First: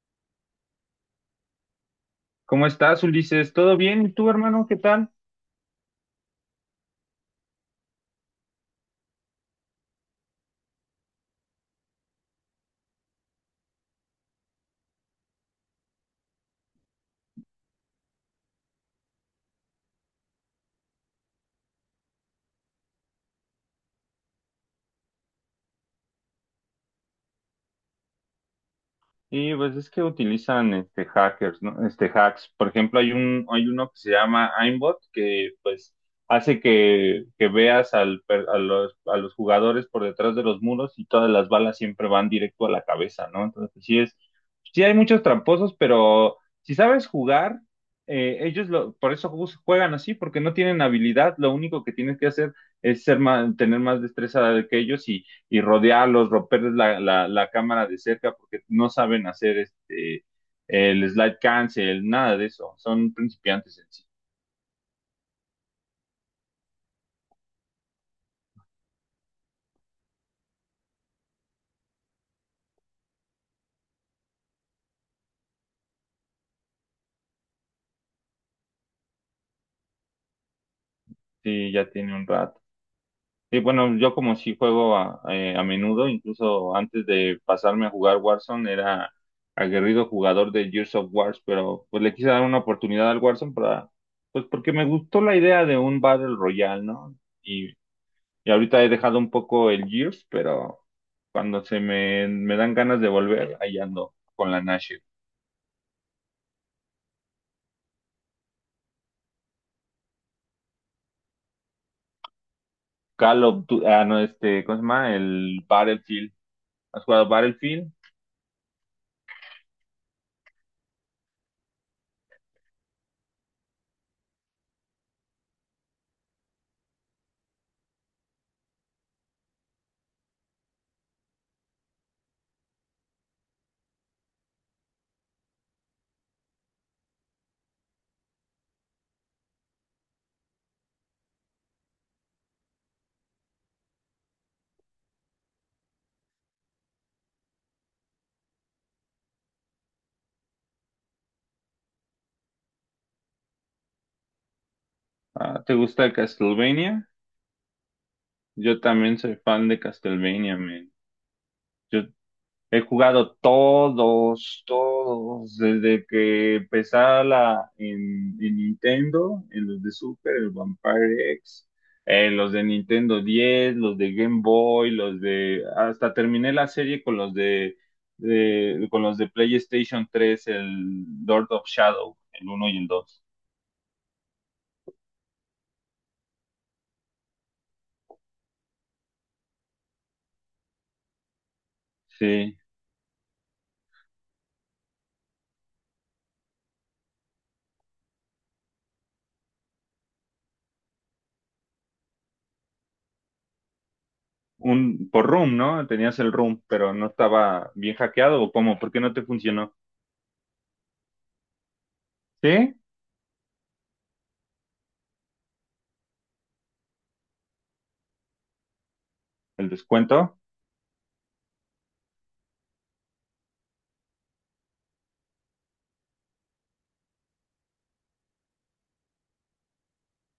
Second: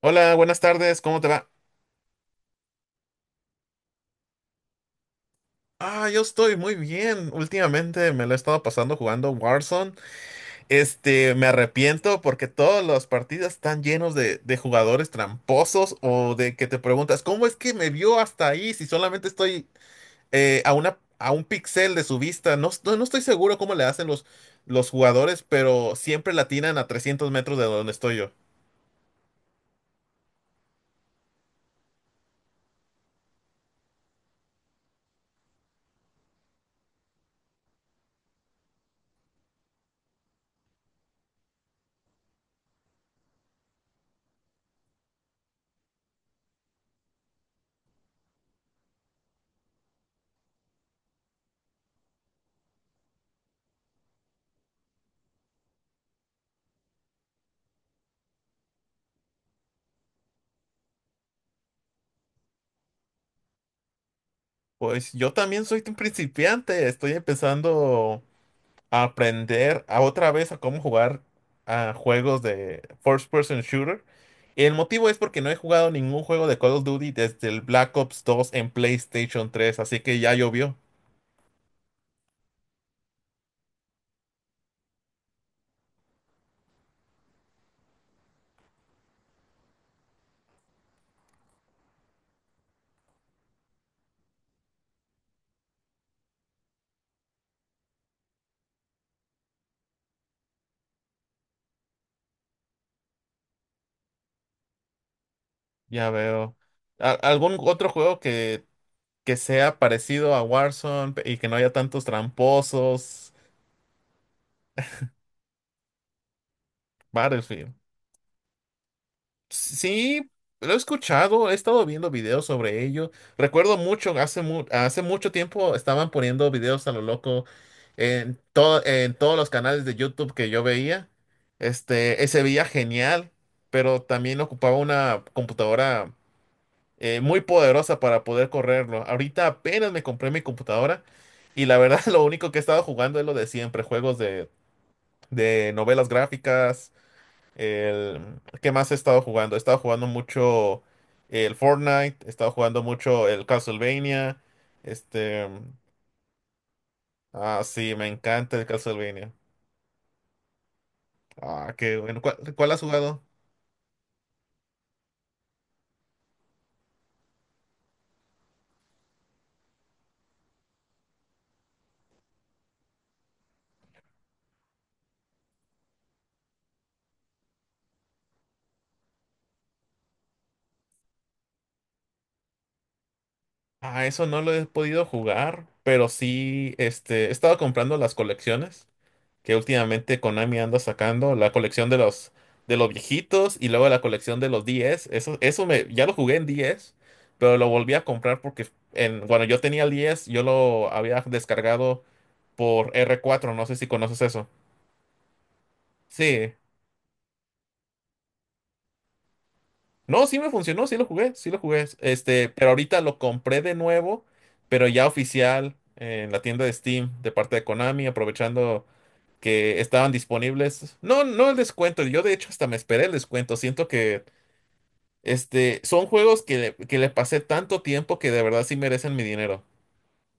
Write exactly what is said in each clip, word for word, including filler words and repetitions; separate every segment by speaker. Speaker 1: Hola, buenas tardes, ¿cómo te va?
Speaker 2: ¿Cómo estás, Ulises? ¿Todo bien? ¿Y tú, hermano? ¿Qué tal?
Speaker 1: Ah, yo estoy muy bien. Últimamente me lo he estado pasando jugando Warzone. Este, me arrepiento porque todas las partidas están llenos de, de jugadores tramposos o de que te preguntas, ¿cómo es que me vio hasta ahí si solamente estoy eh, a una, a un pixel de su vista? No, no no estoy seguro cómo le hacen los, los jugadores, pero siempre la atinan a trescientos metros de donde estoy yo.
Speaker 2: Y pues es que utilizan este hackers, ¿no? Este hacks. Por ejemplo, hay un, hay uno que se llama aimbot que pues hace que, que veas al, per- a los, a los jugadores por detrás de los muros y todas las balas siempre van directo a la cabeza, ¿no? Entonces sí es, sí hay muchos tramposos, pero si sabes jugar, eh, ellos lo, por eso jus- juegan así, porque no tienen habilidad. Lo único que tienes que hacer es ser más, tener más destreza que ellos y rodearlos, romperles la, la, la cámara de cerca porque no saben hacer este el slide cancel, nada de eso. Son principiantes en sí.
Speaker 1: Pues yo también soy un principiante, estoy empezando a aprender a otra vez a cómo jugar a juegos de first person shooter. El motivo es porque no he jugado ningún juego de Call of Duty desde el Black Ops dos en PlayStation tres, así que ya llovió.
Speaker 2: Sí, ya tiene un rato. Sí, bueno, yo como sí juego a, eh, a menudo. Incluso antes de pasarme a jugar Warzone, era aguerrido jugador de Gears of Wars, pero pues le quise dar una oportunidad al Warzone, para, pues porque me gustó la idea de un Battle Royale, ¿no? Y Y ahorita he dejado un poco el Gears, pero cuando se me, me dan ganas de volver, ahí ando con la Nashville.
Speaker 1: Ya veo. ¿Al- ¿Algún otro juego que, que sea parecido a Warzone pe- y que no haya tantos tramposos?
Speaker 2: Call of Du- ah, no, este, ¿cómo se llama? El Battlefield. ¿Has jugado
Speaker 1: Battlefield.
Speaker 2: Battlefield?
Speaker 1: Sí, lo he escuchado, he estado viendo videos sobre ello. Recuerdo mucho, hace, mu- hace mucho tiempo estaban poniendo videos a lo loco en, todo, en todos los canales de YouTube que yo veía. Este, eh, se veía genial, pero también ocupaba una computadora eh, muy poderosa para poder correrlo. Ahorita apenas me compré mi computadora y la verdad lo único que he estado jugando es lo de siempre, juegos de, de novelas gráficas. El, ¿qué más he estado jugando? He estado jugando mucho el Fortnite, he estado jugando mucho el Castlevania. Este,
Speaker 2: Ah, ¿te gusta el Castlevania?
Speaker 1: ah, sí, me encanta el
Speaker 2: Yo también
Speaker 1: Castlevania.
Speaker 2: soy fan de Castlevania, man.
Speaker 1: Ah, qué
Speaker 2: Yo
Speaker 1: bueno. ¿Cuál, ¿cuál has
Speaker 2: He
Speaker 1: jugado?
Speaker 2: jugado todos, todos, desde que empezaba la, en, en Nintendo, en los de Super, el Vampire X, eh, los de Nintendo diez, los de Game Boy, los de, hasta terminé la serie con los de, de- con los de PlayStation tres, el Lord of Shadow, el uno y el dos.
Speaker 1: Ah, eso no lo he podido jugar, pero sí, este, he estado comprando las colecciones que últimamente Konami anda sacando, la colección de los
Speaker 2: Sí,
Speaker 1: de los viejitos y luego la colección de los diez. Eso, eso me, ya lo jugué en diez, pero lo volví a comprar porque en, cuando yo tenía el diez, yo lo había descargado por R cuatro, no sé si conoces eso.
Speaker 2: un, por Room, ¿no? Tenías el
Speaker 1: Sí.
Speaker 2: Room, pero no estaba bien hackeado o cómo, ¿por qué no te funcionó?
Speaker 1: No, sí me funcionó, sí lo jugué, sí lo jugué. Este, pero
Speaker 2: ¿Sí?
Speaker 1: ahorita lo compré de nuevo, pero ya oficial en la tienda de Steam de parte de Konami, aprovechando
Speaker 2: ¿El
Speaker 1: que estaban
Speaker 2: descuento?
Speaker 1: disponibles. No, no el descuento. Yo de hecho hasta me esperé el descuento. Siento que este, son juegos que le, que le pasé tanto tiempo que de verdad sí merecen mi dinero.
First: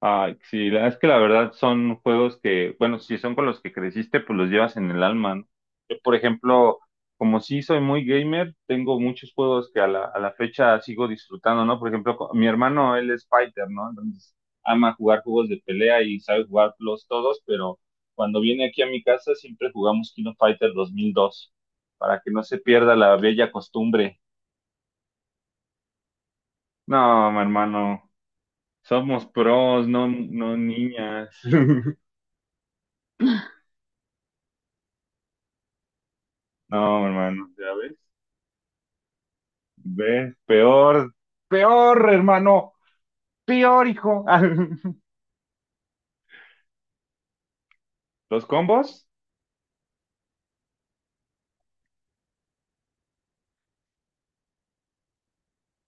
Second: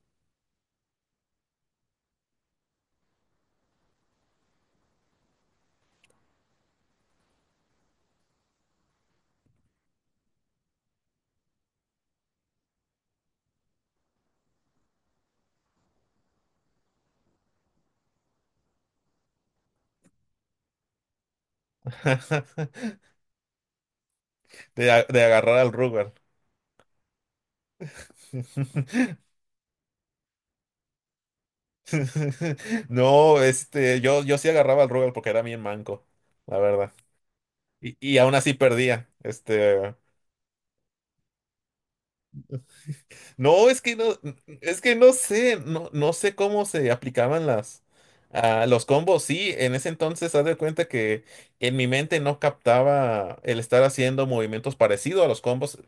Speaker 2: Ah, sí, la- es que la verdad son juegos que, bueno, si son con los que creciste, pues los llevas en el alma, ¿no? Yo, por ejemplo, como sí soy muy gamer, tengo muchos juegos que a la, a la fecha sigo disfrutando, ¿no? Por ejemplo, co- mi hermano, él es fighter, ¿no? Entonces, ama jugar juegos de pelea y sabe jugarlos todos, pero cuando viene aquí a mi casa siempre jugamos King of Fighter dos mil dos, para que no se pierda la bella costumbre.
Speaker 1: De, a- de agarrar al Rugal.
Speaker 2: No, mi hermano, somos pros, no, no niñas.
Speaker 1: No, este, yo, yo sí agarraba al Rugal porque era bien manco, la verdad.
Speaker 2: No, hermano, ya
Speaker 1: Y,
Speaker 2: ves,
Speaker 1: y aún así perdía. Este.
Speaker 2: ves, peor, peor, hermano,
Speaker 1: No, es
Speaker 2: peor,
Speaker 1: que no,
Speaker 2: hijo.
Speaker 1: es que no sé, no, no sé cómo se aplicaban las,
Speaker 2: Los
Speaker 1: ah, los
Speaker 2: combos
Speaker 1: combos. Sí, en ese entonces, haz de cuenta que en mi mente no captaba el estar haciendo movimientos parecidos a los combos,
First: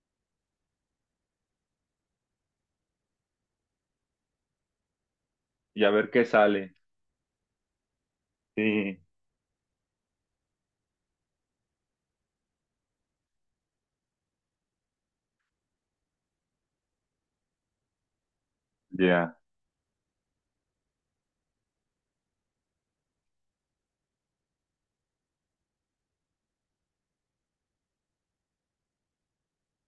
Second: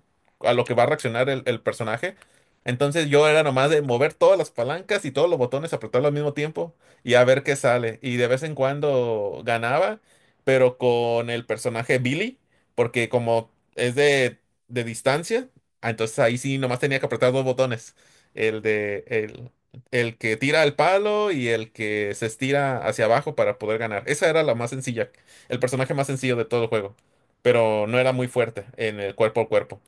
Speaker 1: a lo que va a reaccionar el, el personaje. Entonces yo era nomás de mover todas las palancas y todos los botones,
Speaker 2: y a
Speaker 1: apretarlo
Speaker 2: ver
Speaker 1: al
Speaker 2: qué
Speaker 1: mismo tiempo
Speaker 2: sale.
Speaker 1: y a ver qué sale. Y de vez en
Speaker 2: Sí,
Speaker 1: cuando ganaba, pero con el personaje Billy, porque como es de de distancia. Ah, entonces ahí sí nomás tenía que apretar dos botones. El de
Speaker 2: ya.
Speaker 1: el, el que tira el palo y el que se estira hacia abajo para poder ganar. Esa era la más sencilla, el personaje más sencillo de todo el juego. Pero no era muy fuerte en el cuerpo a cuerpo.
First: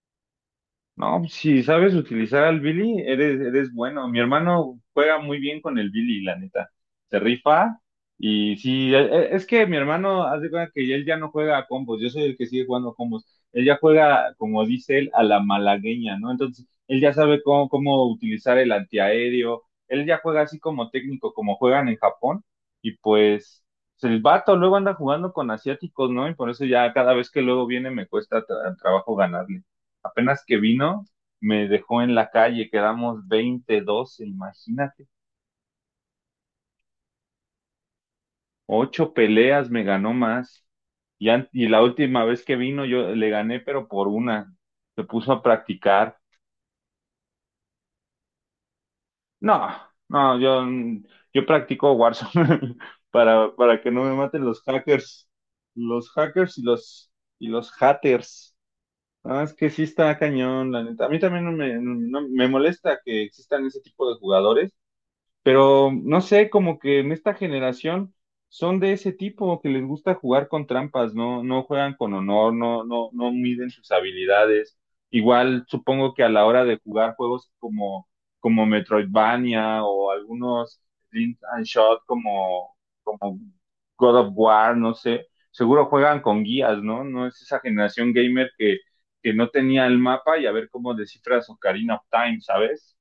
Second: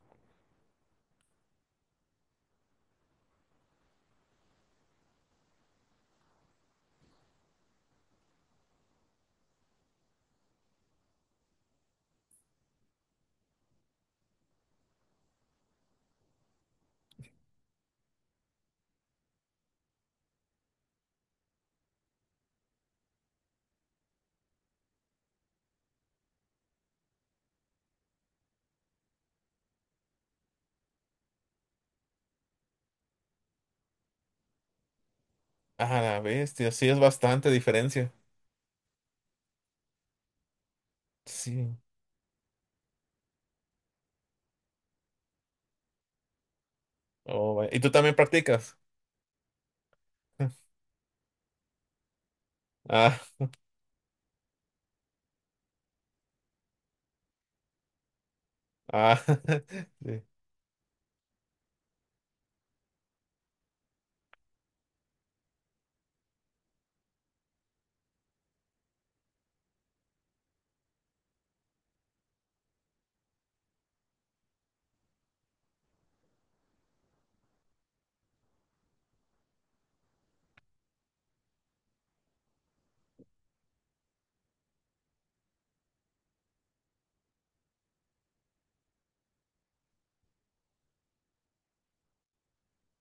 Speaker 2: No, si sabes utilizar al Billy, eres, eres bueno. Mi hermano juega muy bien con el Billy, la neta. Se rifa y sí, e- e- es que mi hermano haz de cuenta que él ya no juega a combos, yo soy el que sigue jugando a combos. Él ya juega, como dice él, a la malagueña, ¿no? Entonces, él ya sabe cómo, cómo utilizar el antiaéreo, él ya juega así como técnico, como juegan en Japón, y pues el vato luego anda jugando con asiáticos, ¿no? Y por eso ya cada vez que luego viene me cuesta tra- trabajo ganarle. Apenas que vino, me dejó en la calle, quedamos veinte doce, imagínate.
Speaker 1: Ah, la bestia, sí es bastante diferencia.
Speaker 2: Ocho peleas me ganó más. Y, an- y
Speaker 1: Sí.
Speaker 2: la última vez que vino yo le gané, pero por una. Se puso a practicar.
Speaker 1: Oh, vaya. ¿Y tú también practicas?
Speaker 2: No, no, yo, yo practico Warzone
Speaker 1: Ah,
Speaker 2: para, para que no me maten los hackers. Los hackers y los, y los haters.
Speaker 1: ah.
Speaker 2: Ah, es que sí está
Speaker 1: Sí.
Speaker 2: cañón, la neta. A mí también no me, no- no, me molesta que existan ese tipo de jugadores. Pero no sé, como que en esta generación son de ese tipo que les gusta jugar con trampas, no, no juegan con honor, no, no, no miden sus habilidades. Igual supongo que a la hora de jugar juegos como, como Metroidvania o algunos Link and Shot como, como God of War, no sé, seguro juegan con guías, ¿no? No es esa generación gamer que, que no tenía el mapa y a ver cómo descifras Ocarina of Time, ¿sabes?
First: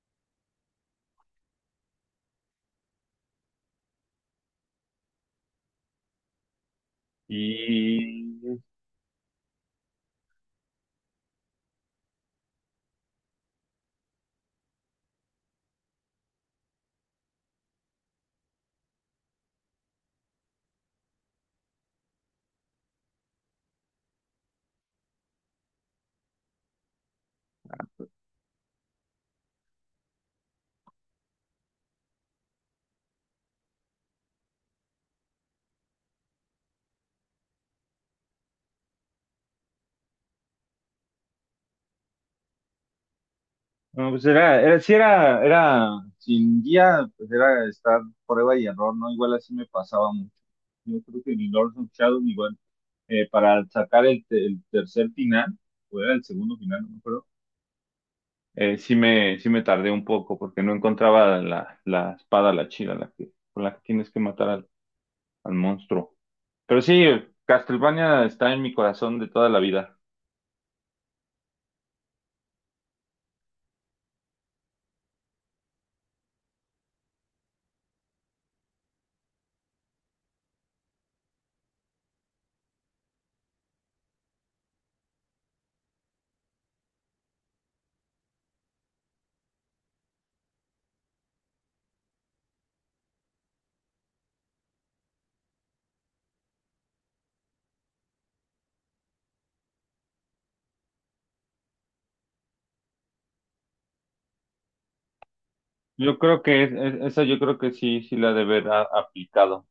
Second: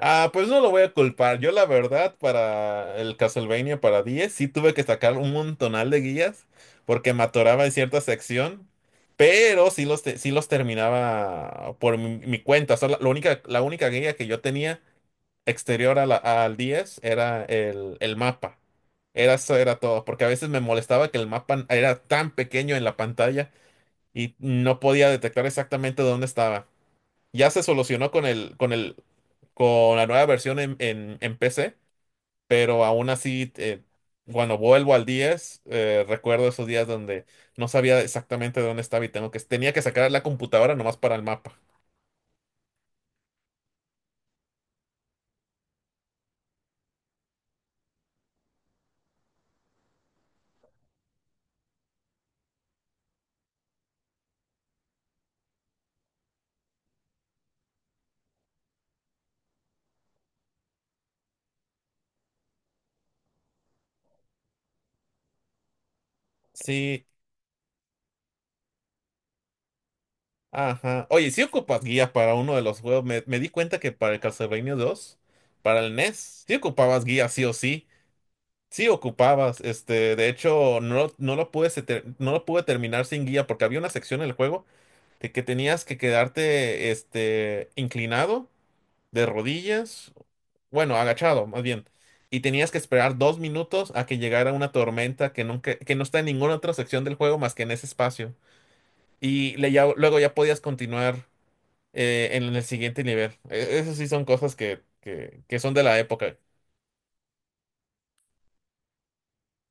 Speaker 1: Ah, pues no lo voy a culpar. Yo la verdad para el Castlevania para diez sí tuve que sacar un montonal de guías porque me atoraba en cierta
Speaker 2: Y
Speaker 1: sección, pero sí los, te- sí los terminaba por mi, mi cuenta. Solo- la única, la única guía que yo tenía exterior a la- al diez era el, el mapa. Era, eso era todo, porque a veces me molestaba que el mapa era tan pequeño en la pantalla y no podía detectar exactamente dónde estaba. Ya se solucionó con el, con el con la nueva versión en, en, en P C, pero aún así, eh, cuando vuelvo al diez, eh, recuerdo esos días donde no sabía exactamente dónde estaba y tengo que, tenía que sacar la computadora nomás para el mapa.
Speaker 2: no, pues era, era, sí era, era, sin guía, pues era estar prueba y error, ¿no? Igual así me pasaba mucho. Yo creo que en el Lords of Shadow, igual, eh, para sacar el, te- el tercer final, o era el segundo final, no me acuerdo, eh, sí me, sí me tardé un poco porque no encontraba la, la espada, la chila, la que, con la que tienes que matar al, al monstruo. Pero sí,
Speaker 1: Sí,
Speaker 2: Castlevania está en mi corazón de toda la vida.
Speaker 1: ajá. Oye, si ocupas guía para uno de los juegos, me, me di cuenta que para el Castlevania dos para el NES, sí ocupabas guía sí o sí. Sí ocupabas, este, de hecho, no, no lo pude, se ter- no lo pude terminar sin guía porque había una sección en el juego de que tenías que quedarte, este, inclinado de rodillas, bueno, agachado más bien, y tenías que esperar dos minutos a que llegara una tormenta que nunca, que no está en ninguna otra sección del juego más que en ese espacio. Y le ya- luego ya podías continuar eh, en el siguiente nivel. E- Esas sí son cosas que, que, que son de la
Speaker 2: Yo
Speaker 1: época.
Speaker 2: creo que es- es- esa yo creo que sí, sí la ha de haber a- aplicado,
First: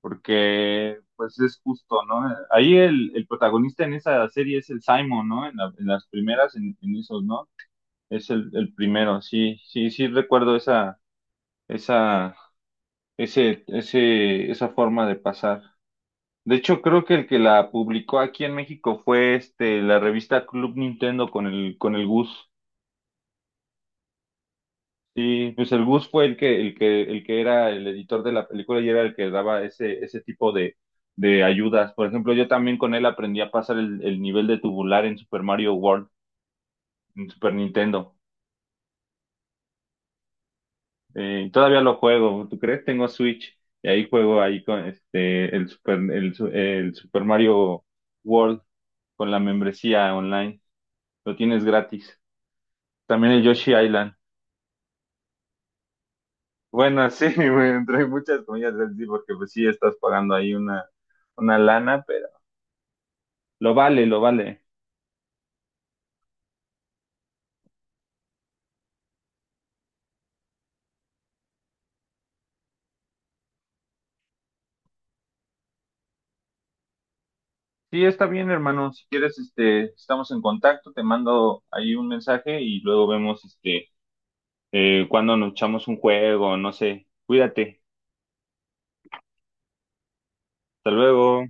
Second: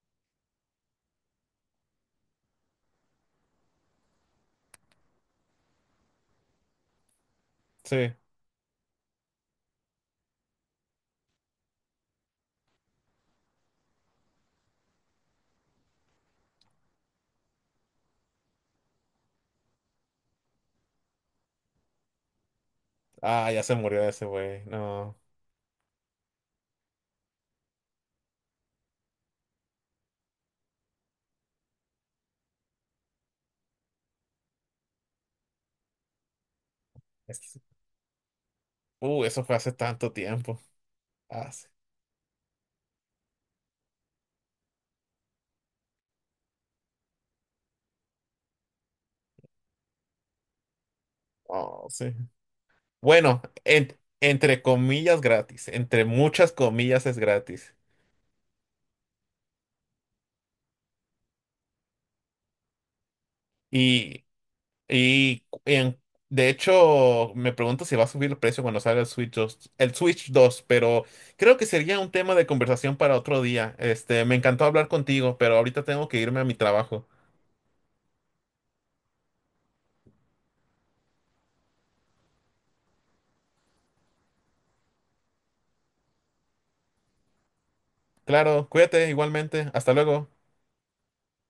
Speaker 2: porque pues es justo, ¿no? Ahí el, el protagonista en esa serie es el Simon, ¿no? En, la- en las primeras, en, en esos, ¿no?
Speaker 1: Sí.
Speaker 2: Es el, el primero, sí, sí, sí recuerdo esa, esa, ese, ese, esa forma de pasar. De hecho, creo que el que la publicó aquí en México fue este, la revista Club Nintendo con el, con el Gus.
Speaker 1: Ah, ya se murió ese güey. No.
Speaker 2: Sí, pues el Gus fue el que, el que, el que era el editor de la película y era el que daba ese, ese tipo de, de ayudas. Por ejemplo, yo también con él aprendí a pasar el, el nivel de tubular en Super Mario World, en Super
Speaker 1: Es-
Speaker 2: Nintendo.
Speaker 1: Uh, eso fue hace tanto tiempo.
Speaker 2: Eh,
Speaker 1: Ah, sí.
Speaker 2: todavía lo juego, ¿tú crees? Tengo Switch y ahí juego ahí con este el Super, el, su- el Super Mario World con la membresía online. Lo tienes
Speaker 1: Oh, sí.
Speaker 2: gratis. También
Speaker 1: Bueno,
Speaker 2: el Yoshi
Speaker 1: en-
Speaker 2: Island.
Speaker 1: entre comillas gratis. Entre muchas comillas
Speaker 2: Bueno,
Speaker 1: es
Speaker 2: sí, güey,
Speaker 1: gratis.
Speaker 2: entre muchas comillas, es sí, porque pues sí estás pagando ahí una, una lana, pero lo vale, lo
Speaker 1: Y
Speaker 2: vale.
Speaker 1: Y en- de hecho, me pregunto si va a subir el precio cuando salga el Switch dos el Switch dos, pero creo que sería un tema de conversación para otro día. Este, me encantó hablar contigo, pero ahorita tengo que irme a mi trabajo.
Speaker 2: Sí, está bien, hermano. Si quieres, este, estamos en contacto, te mando ahí un mensaje y luego vemos, este, eh, cuando nos echamos un juego, no sé. Cuídate.
Speaker 1: Claro, cuídate igualmente. Hasta luego.
Speaker 2: Hasta luego.